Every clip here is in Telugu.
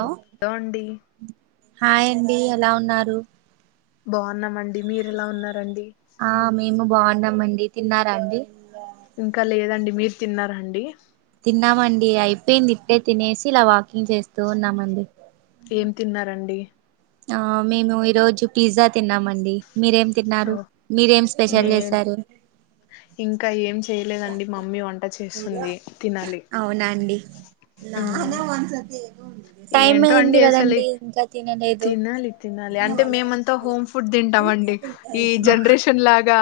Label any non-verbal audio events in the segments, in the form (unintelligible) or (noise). (unintelligible) అండి హాయండి ఎలా ఉన్నారు బాగున్నామండి మీరు ఎలా ఉన్నారండి ఆ మేము బాగున్నాం అండి తిన్నారా అండి ఇంకా లేదండి మీరు తిన్నారండి తిన్నామండి అయిపోయింది ఇట్టే తినేసి ఇలా వాకింగ్ చేస్తూ ఉన్నామండి ఏం తిన్నారండి ఆ మేము ఈరోజు పిజ్జా తిన్నామండి మీరేం ఓ తిన్నారు మీరేం నే స్పెషల్ చేశారు ఇంకా ఏం చేయలేదండి మమ్మీ వంట చేస్తుంది తినాలి అవునా అండి ఉమ్ (unintelligible) టైం ఏంటో అండి అయింది ఎసలి కదండి ఇంకా తినలేదు తిన్ తినాలి తినాలి అంటే మేమంతా హోమ్ ఫుడ్ తింటాము అండి ఈ జన్‌రేషన్ లాగా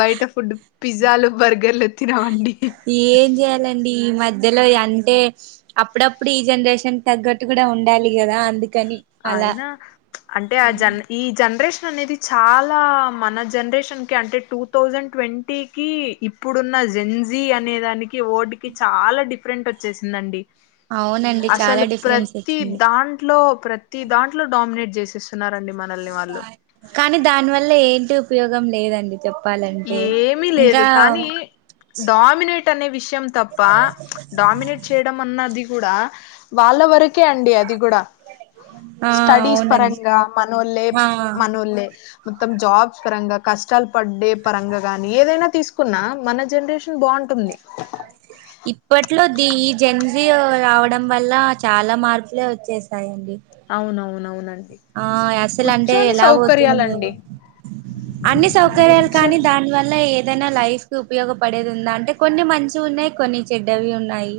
బయట ఫుడ్ పిజ్జాలు, బర్గర్లు తినవండి ఏం చేయాలండి ఈ మధ్యలో యంటే అప్పుడప్పుడు ఈ జన్‌రేషన్ తగ్గట్టు కూడా ఉండాలి కదా అందుకని అలా అయినా అంటే ఆ జన్ ఈ జన్‌రేషన్ అనేది చాలా మన జన్‌రేషన్ కి అంటే టూ థౌజండ్ ట్వంటీకిి ఇ ఇప్పుడున్న జెన్ జీ అనే దానికి వోటికి చాలా డిఫరెంట్ వచ్చేసిందండి. అవునండి అసలు చాలా డిఫరెన్స్ ప్రతీ వచ్చింది దాంట్లో ప్ర ప్రతిదాంట్లో డామినేట్ చేసేస్తున్నారండి మనల్ని వాళ్ళు. కానీ దానివల్ల ఏంటి ఉపయోగం లేదండి చెప్ ఏమిలేదు కానీ, డామినేట్ అనే విషయం తప్ప డామినేట్ చేయడం అన్నది కూడా వాళ్ళ వరకే అండి అది గూడా. ఆ స్టడీస్ అవునండి పరంగా మనోల్లె, ఆ మనోల్లె మొత్తం జాబ్స్ పరంగా కష్టాలు‌ పడ్డే పరంగా గాని ఏదైనా తీసుకున్నా మన జన్‌రేషన్ బాగుంటుంది. (inaudible) ఇప్పట్లో ది ఈ జన్సీయో రావడం వల్ల చాలా మార్పులే వచ్చేసాయండి. అవునవునవునండి. ఆ య అస్సలు అంటే కూర్చొని ఎలా పోతుందో. సౌకర్యాలండి అన్ని సౌకర్యాలు కానీ కూర్చొని దానివల్ల ఏదైనా లైఫ్ ఉపయోగపడేది ఉందా అంటే కొన్ని మంచివి ఉన్నాయి, కొన్ని చెడ్డవి ఉన్నాయి.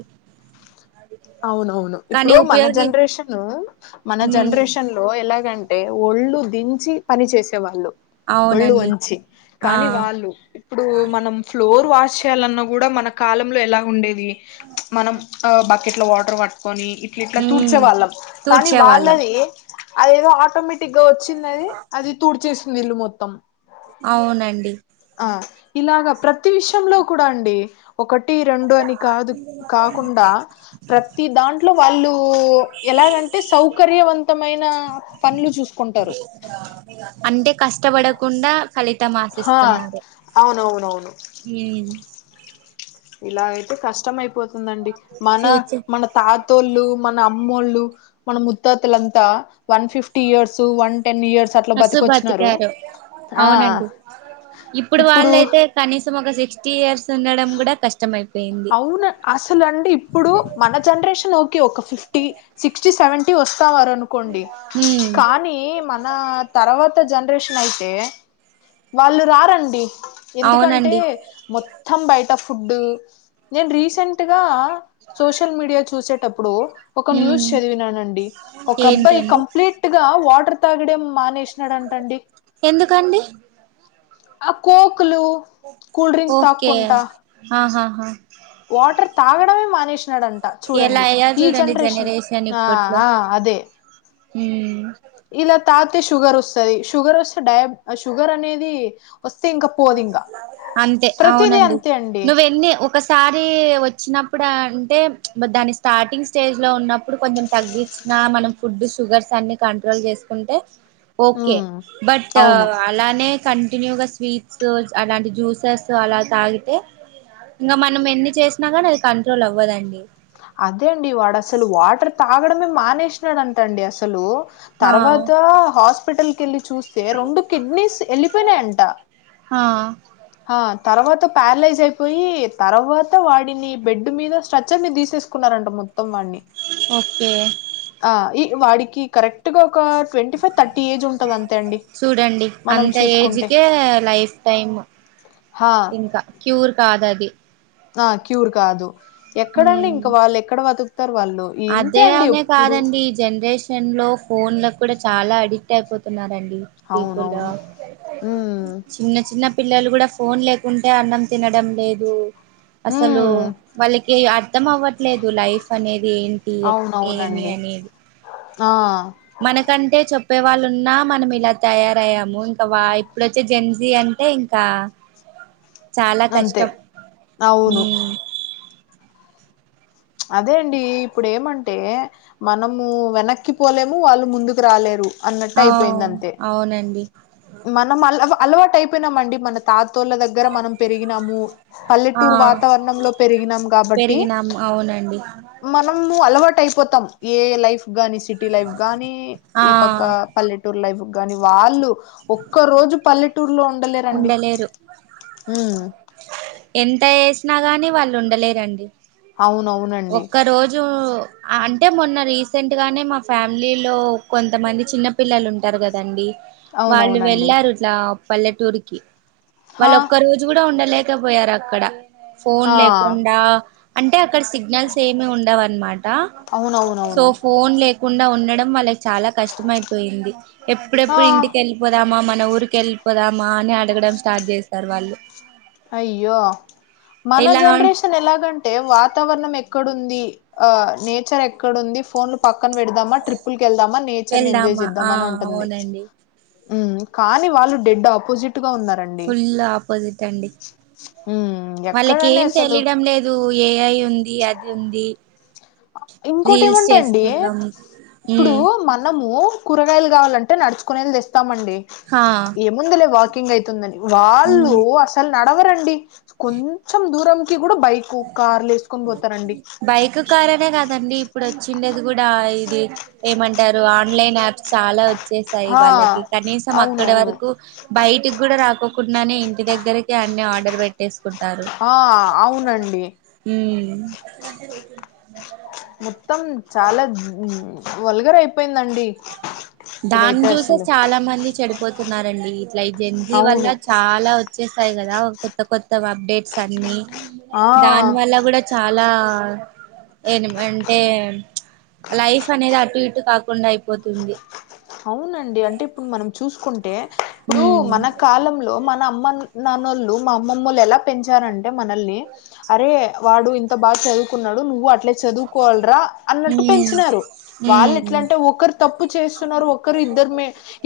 అవునవును కానీ ఇప్పుడు మన ఉపయోగి జనరేషను, మన ఉమ్ జనరేషన్ లో ఎలాగంటే ఒళ్ళు దించి పని చేసే వాళ్ళు. ఒళ్ళు అవునండి వంచి ఆ కానీ వాళ్ళు ఇప్పుడు మనం ఫ్లోర్ వాష్ చేయాలన్నా కూడా మన కాలంలో ఎలా ఉండేది మనం ఆ బక్ ఇట్లా వాటర్ పట్టుకొని ఇట్లా ఇట్లా తూడ్చే ఉమ్ వాళ్ళం, కానీ తూడ్చేవాళ్ళం వాళ్ళది అదేదో ఆటోమేట్‌ టిగా వచ్చిందిఅది అది తూడ్చేస్తుంది ఇల్లు మొత్తం. అవునండి. ఆ ఇలాగ ప్రతి విషయంలో కూడా అండి. ఒకటి, రెండు అని కాదు కాకుండా ప్రత్తి దాంట్లో వాళ్ళు ఎలాగంటే సౌకర్యవంతమైన పనిలు చూసుకుంటరు. అంటే కష్టపడకుండా ఫలితం హా ఆశిస్తున్నరు. అవునవునవును హ్ ఇలా అయితే కష్టం అయిపోతుందండి, మన ఫ్యూచర్ మన తతోల్లు, మన అమ్మోళ్ళు. మన ముత్తాతలంతా one fifty years, one ten years అట్లా ఇయర్స్ బతికొచ్చినారు బతికారు ఆ అవునండి. ఇప్పుడు వాళ్ళైతే కనీసం ఒక సిక్స్టీ ఇయర్స్ ఉండడం కూడా కష్టంమయిపోయింది. అవునా అసలు అండి ఇప్పుడు మన జన్‌రేషన్ ఒకే ఒక ఫిఫ్టీ సిక్స్టీ సెవెంటీ వస్తావారు అనుకోండి ఉమ్ కానీ మనా తర్వాత జన్‌రేషన్ అయితే వాళ్ళు రారండి. ఎందుకంటే అవునండి మొత్తం బయట ఫుడ్డు, నేను రీసెంట్గా సోషల్ మీడియా చూసేటప్పుడు ఒక ఉమ్ న్యూస్ చదివినానండి, ఒక అబ్బాయి ఏంటండి కంప్లీట్ ట్గా వాటర్ తాగాడేం మానేశినాడంటండి. ఎందుకండి. అ కోక్లు ఒకే అ హా హా. వాటర్ తాగడమే మానేశి నాడంటా. ఎలా చూడండి అయ్యారు ఈ చూడండి జనరేషన్ ఆ ఆ అదే హ్మ్ ఇలా తాతే షుగర్ వస్తది షుగర్ వస్తే డయాబ్ షుగర్ అనేది వస్తే ఇంకా పోదు ఇంగ అంతే అవునండి నువెన్ని ఓ ఒక్కసారి వచ్చినప్పుడు అంటే అబ్బా దాన్ని స్టార్టింగ్ స్టేజ్ లో ఉన్నప్పుడు కొంచెం తగ్గిచ్చి నా మనం ఫుడ్ షుగర్స్ అన్ని కంట్రోల్ చేసుకుంటే ఒక్కే ఉమ్ భట్టు అవును అలానే కంటిన్యూగా స్వీట్స్ అలాంటి జ్యూసెస్ అలా తాగితే ఇంకా మనం ఎన్ని చేసినా కానీ అది కంట్రోల్ అవ్వదండి అదే అండి వాడు అస్సలు వాటర్ తాగడమే మానేసినాడంట అండి అస్సలు ఆ తర్వాత హాస్పిటల్ కెళ్ళి చూస్తే రెండు కిడ్నీస్ ఎల్లిపోయినై అంటా హ ఆ తర్వాత ప్యారలైజ్ అయిపోయి తర్వాత వాడిని బెడ్ మీద స్ట్రచర్నీ తీసేసుకొని కున్నారంట మొత్తం వాన్నీ ఓకే ఆ ఈ వాడికి కరెక్ట్ గా ఒక ట్వంటీ ఫైవ్ థర్టీ ఏజ్ ఉంటంది అంతే అండి మనం చూసుకుంటే టె లైఫ్ టైమ్ హా ఇంకా క్యూర్ కాదు అది అ క్యూర్ కాదు ఎక్కడండి ఇంకా ఉమ్ వాళ్ళు ఎక్కడ బతుకుతారు వాళ్ళు ఇంతే అదే అండి అనే ఎప్పుడు కాదండి జనరేషన్ లో ఫోన్లకు కూడా చాలా అడిక్ట్ అయిపోతున్నారండి పీపుల్ అవునవును ఉమ్ చిన్న చిన్న పిల్లలు గుడా ఫోన్ లేకుంటే అన్నం తినడం లేదు అసలు ఉమ్ వాళ్ళకి అర్థం అవ్వట్లేదు లైఫ్ అనేది ఏన్ టి ఏమి అవునవునండి అనేది ఆ మనకంటే చెప్పే వాళ్ళు ఉన్నా మనం ఇలా తయారయ్యాము ఇంకా వా ఇప్పుడొచ్చే జన్ జి అంటే ఇంకా చాలా అంతే కష్టం అవును హ్మ్ అదే అండి ఇప్పుడు ఏమంటే మనము వెనక్కి పోలేము వాళ్ళు ముందుకు రాలేరు అన్నట్ట ఆ అయిపోయింది అంతే అవునండి మనం అల అలవాటు అయిపోయినమండి మన తాతోళ్ల దగ్గర మనం పెరిగినము ఆ పల్లెటూరు వాతావరణంలో పెరిగినాం కాబట్టి పెరిగినాం అవునండి మనము అలవాటు అయిపోతాం ఏ లైఫ్ గాని సిటీ లైఫ్ గాని ఆ ఈ పక్క పల్లెటూర్ లైఫ్ గాని వాళ్ళు ఒక్క రోజు పల్లెటూరులో ఉం ఉండలేరు ఎంత ఏసినా గానీ వాళ్ళు ఉండలేరండి అవునవునండి ఒక్క రోజూ అంటే మొన్న రీసెంట్ గానే మా ఫ్యామిలీలో కొంతమంది చిన్న పిల్లలు ఉంటారు కదండి వాళ్ళు అవునవునండి వెళ్ళారు ఇట్లా పల్లెటూరుకిి వాళ్ళ హా ఒక్క రో జుగుడా ఉండలేకపోయారు అక్కడ ఫోన్ ఆ లేకుండా అంటే అక్కడ సిగ్నల్స్ ఏమి ఉండవు అన్నమాట సో అవునవునవును ఫోన్ లేక కుండా ఉండడం వాళ్ళకి చాలా కష్టంమయిపోయింది ఆ ఎప్పుడెప్పుడు ఇంటికెళ్ళి పోదామా మన ఊరికి వెళ్ళిపోదామా అని అడగడం స్టార్ట్ చేస్తారు వాళ్ళు అయ్యో మన ఇలా జనరేషన్ ఎలాగంటే వాతావరణం ఎక్కడుంది ఆ నేచర్ ఎక్కడుంది ఫోన్లు పక్కన పెడదామా ట్రిప్పులకి వెళ్దామన్ నేచర్ ని ఎంజాయ్ వెళ్దామా చేద్దాం ఆ అని ఉంటుంది అవునండి హ్మ్ కానీ వాళ్ళు డెడ్ ఆపోజిట్ గా ఉన్నారు ఫుల్ ఆపోజిట్ అండి ఉమ్ వాళ్ళకి ఎక్కడండి ఏం అసలు తెలియడం లేద్ దు ఏఐ ఉంది అది ఉంది ఇంకోటి రీల్స్ ఏమంటే అండి చేసుకుందాం ఇప్పుడూ ఉమ్ మనమూ కూరగాయలు కావాలంటే నడుచుకునెళ్లీ తెస్తామండి హా ఎముందులే వాకింగ్ అవుతుందని వాళ్ళు ఉమ్ అస్ సలు నడవరండి కొంచెం దూరంకి కూడా బైకు కార్లు వేసుకొ బైక్ కార్ అనే కదండి ఇప్పుడు వచ్చిండేది కూడా ఇది ఏమంటారు ఆన్లైన్ యాప్స్ చాలా వచ్చేసాయి హా వాళ్ళకి కనీసం అక్కడ అవునవును వరకు బయటికి కూడా రాకోకుండానే ఇంటి దగ్గరకి అన్ని ఆర్డర్ పెట్టేసుకుంటారు ఆ అవునండి హ్మ్ మొత్తం చాలా వల్గర్ అయి పోయిందండి దాన్ని ఇదైతే చూసే అసలు చాలా మంది చెడిపోతున్నారండి ఇట్లా ఈ జన్జీ వల్ల అవును చాలా వచ్చేసాయి కదా కొత్త కొత్త అప్డేట్స్ అన్ని ఆ దాని వల్ల కూడా చాలా ఏ అంటే లైఫ్ అనేది అటు ఇటు కాకుండా అయిపోతుంది అవునండి అంటే ఇప్పుడు మనం చూసుకుంటే ఇప్పుడు ఉమ్ మన కాలంలో మన అమ్మన్ నాన్నోళ్ళు మా అమ్మమ్మోళ్ళు ఎలా పెంచారంటే మనల్ని అరే వాడు ఇంత బాగా చదువుకున్నాడు నువ్వు అట్లే చదువుకోవలరా అన్నట్టు ఉమ్ పెంచినారు వాళ్ళ ఉమ్ ఎట్లంటే ఒకరు తప్పు చేస్ తున్నారు ఇద్దరు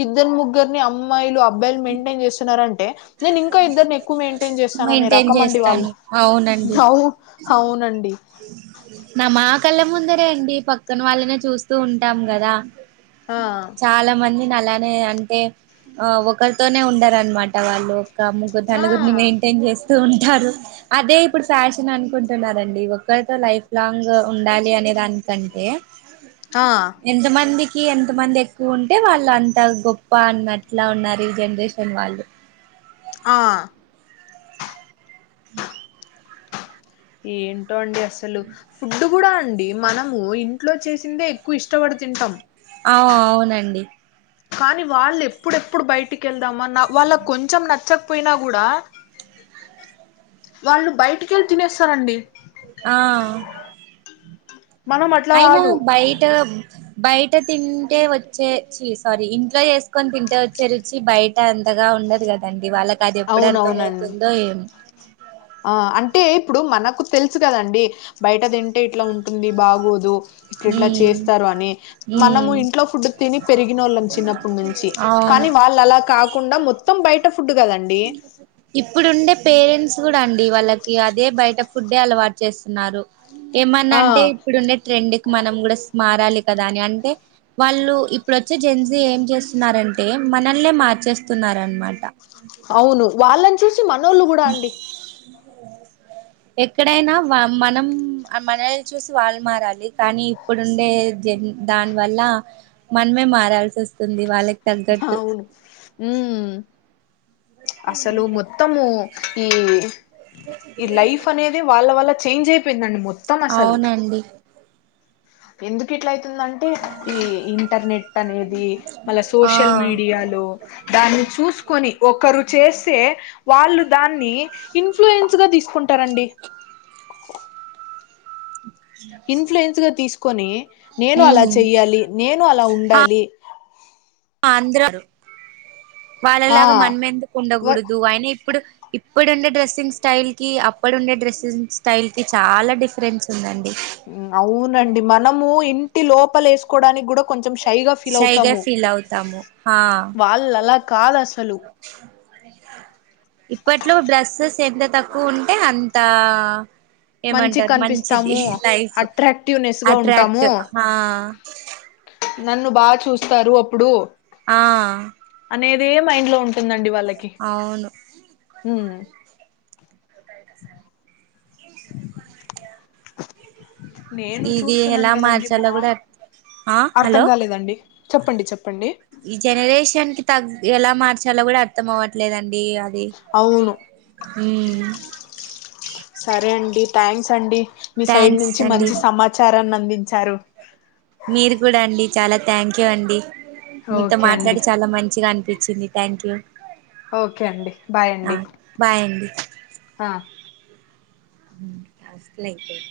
ఇద్దరు ముగ్గురిని అమ్మాయిలు అబ్బాయిలు మెయింటైన్ చేస్తున్నారు అంటే నేను ఇంకా ఇద్దరిని ఎక్కువ మెయింటైన్ చేస్తాననే మెయింటైన్ రకం అండి చేస్తాను వాళ్ళు అవునండి అవ్ అవునండి నా మా కళ్ళ ముందరే అండి పక్కన వాళ్ళనే చూస్తూ ఉంటాం కదా ఆ చాలా మందిని అలానే అంటే ఆ ఒకరితోనే ఉండరనమాట వాళ్ళు ఒక ముగ్గురు ఆ నలుగురిని మెయింటైన్ చేస్ స్తుంటారు అదే ఇప్పుడు ఫ్యాషన్ అనుకుంటున్నారండి ఒక్కరితో లైఫ్ లాంగ్ ఉండాలి అనే దానికంటే ఆ ఆ ఎంతమందికి ఎంతమంది ఎక్కువ ఉంటే వాళ్ళు అంత గొప్ప అన్నట్లా ఉన్నారు ఈ జనరేషన్ వాళ్ళు ఆ ఏంటో అండి అసలు ఫుడ్ కూడా అండి మనము ఇంట్లో చేసిందే ఎక్కువ ఇష్టపడి తింటాం ఆ అవునండి కానీ వాళ్ళు ఎప్పుడెప్పుడు బయటికి వెళ్దామా నా వాళ్ళ కొంచెం నచ్చకపోయినా కూడా వాళ్ళు బయటికెళ్ళి తినేస్తారండి ఆ మనం అట్లా అయినా కాదు బయట బయట తింటే వచ్చే చీ సారీ ఇంట్లో చేసుకొని తింటే వచ్చే రుచి బయ్ ట అంతగా ఉండదు కదండి వాళ్ళకి అది అవునవునండి ఎప్పుడర్థంమవుతుందో ఏమో ఆ అంటే ఇప్పుడు మనకు తెలుసు కదండి బయట తింటే ఇట్ల ఉంటుంది బాగోదు ఇట్ల ఇట్ల ఉమ్ చేస్తారు అని మనము ఉమ్ ఇంట్లో ఫుడ్ తిని పెరిగినోళ్ళము చిన్నప్పడు నుంచి అవును కానీ వాళ్ళలా కాకుండా మొత్తం బయట ఫుడ్ కదండి ఇప్పుడు ఉండే పేరెంట్స్ కూడా అండి వాళ్ళకి అదే బయట ఫుడ్డే అలవాటు చేస్తున్నారు ఏమన్న ఆ అంటే ఇప్పుడుండే ట్రెండ్ కి మనం కూడా మారాలి కదా అని అంటే వాళ్ళు ఇప్పుడు వచ్చే జెన్స్ ఏం చేస్తున్నారంటే మనల్నే మార్చేస్తున్నారన్నమాట అవును వాళ్ళని చూసి మనోళ్లు కూడా అండి ఎక్కడైనా వా మనం మనల్ని చూసి వాళ్ళు మారాలి కానీ ఇప్పుడు ఉండె జెన్ దాని వల్ల మనమే మారాల్సి వస్తుంది వాళ్ళక్ అవును ఊ అసలు మొత్తము ఈ ఈ లైఫ్ అనేది వాళ్ళ వల్ల చేంజ్ అయిపోయిందండి మొత్ అవునండి ఎందుకిట్లయితుందంటే ఈ ఇంటర్నెట్ నెట్ అనేది మళ్ళ ఆ సోషల్ మీడియాలో దాన్ని చూసుకొని ఒకరు చేస్తే వాళ్ళు దాన్ని ఇన్ఫ్లుయెన్స్ గా తీసుకుంటారండి ఇన్ఫ్లుయన్స్ గా తీసుకొని నేను అలా ఉమ్ చెయ్యాలి నేను అలా ఉండాలి ఆ అందరం ఆ వాళ్ళలాగా మనమెందుకు వ ఉండకూడదు అయినీప్పుడు ఇప్పుడుండే డ్రెస్సింగ్ స్టైల్ కి అప్పుడుండే డ్రెస్సింగ్ స్టైల్ కి చాలా డిఫరెన్స్ ఉందండి ఊ అవునండి మనము ఇంటి లోపల ఏసుకోవడానికి కూడా కొంచం షైగా ఫీల్ షైగా అవుతాము ఫీల్ అవుతాము హా వాళ్ళు అలా కాదు అసలు అదేగా ఇప్పట్లో డ్రెస్సెస్ ఎంత తక్కువ ఉంటే అంతా మంచి ఏమంటరు మంచిది కనిపిస్తాము లైఫ్ అట్రాక్టివ్నెస్ గా అట్రాక్ట్ ఉంటాము ఆ నన్ను బా చూస్తారు అప్పుడు ఆ అనేది మైండ్ లో ఉంటుందండి వాళ్ళకి అవును ఊ నేను ఇది చూస్తున్నాను ఎలా కదండి మార్చాలో మా కూడా ఆ అర్థం హలో కాలేదండి చెప్పండి చెప్పండి ఈ జనరేషన్ కి తగ్ ఎలా మార్చాలో కూడా అర్థమవ్వట్లేదండి అద్ అవును ఊ సరే అండి థ్యాంక్స్ అండి మీ సైడ్ థ్యాంక్స్ నుంచి అండి మంచి సమాచారానందించారు మీరు కూడా అండి చాలా థ్యాంక్ యూ అండి మీతో ఓకే అండి మాట్లాడి చాలా మంచిగా అనిపించింది థ్యాంక్ యూ ఓకే అండి బాయ్ అండి బాయ్ అండి ఆ అసలైతయి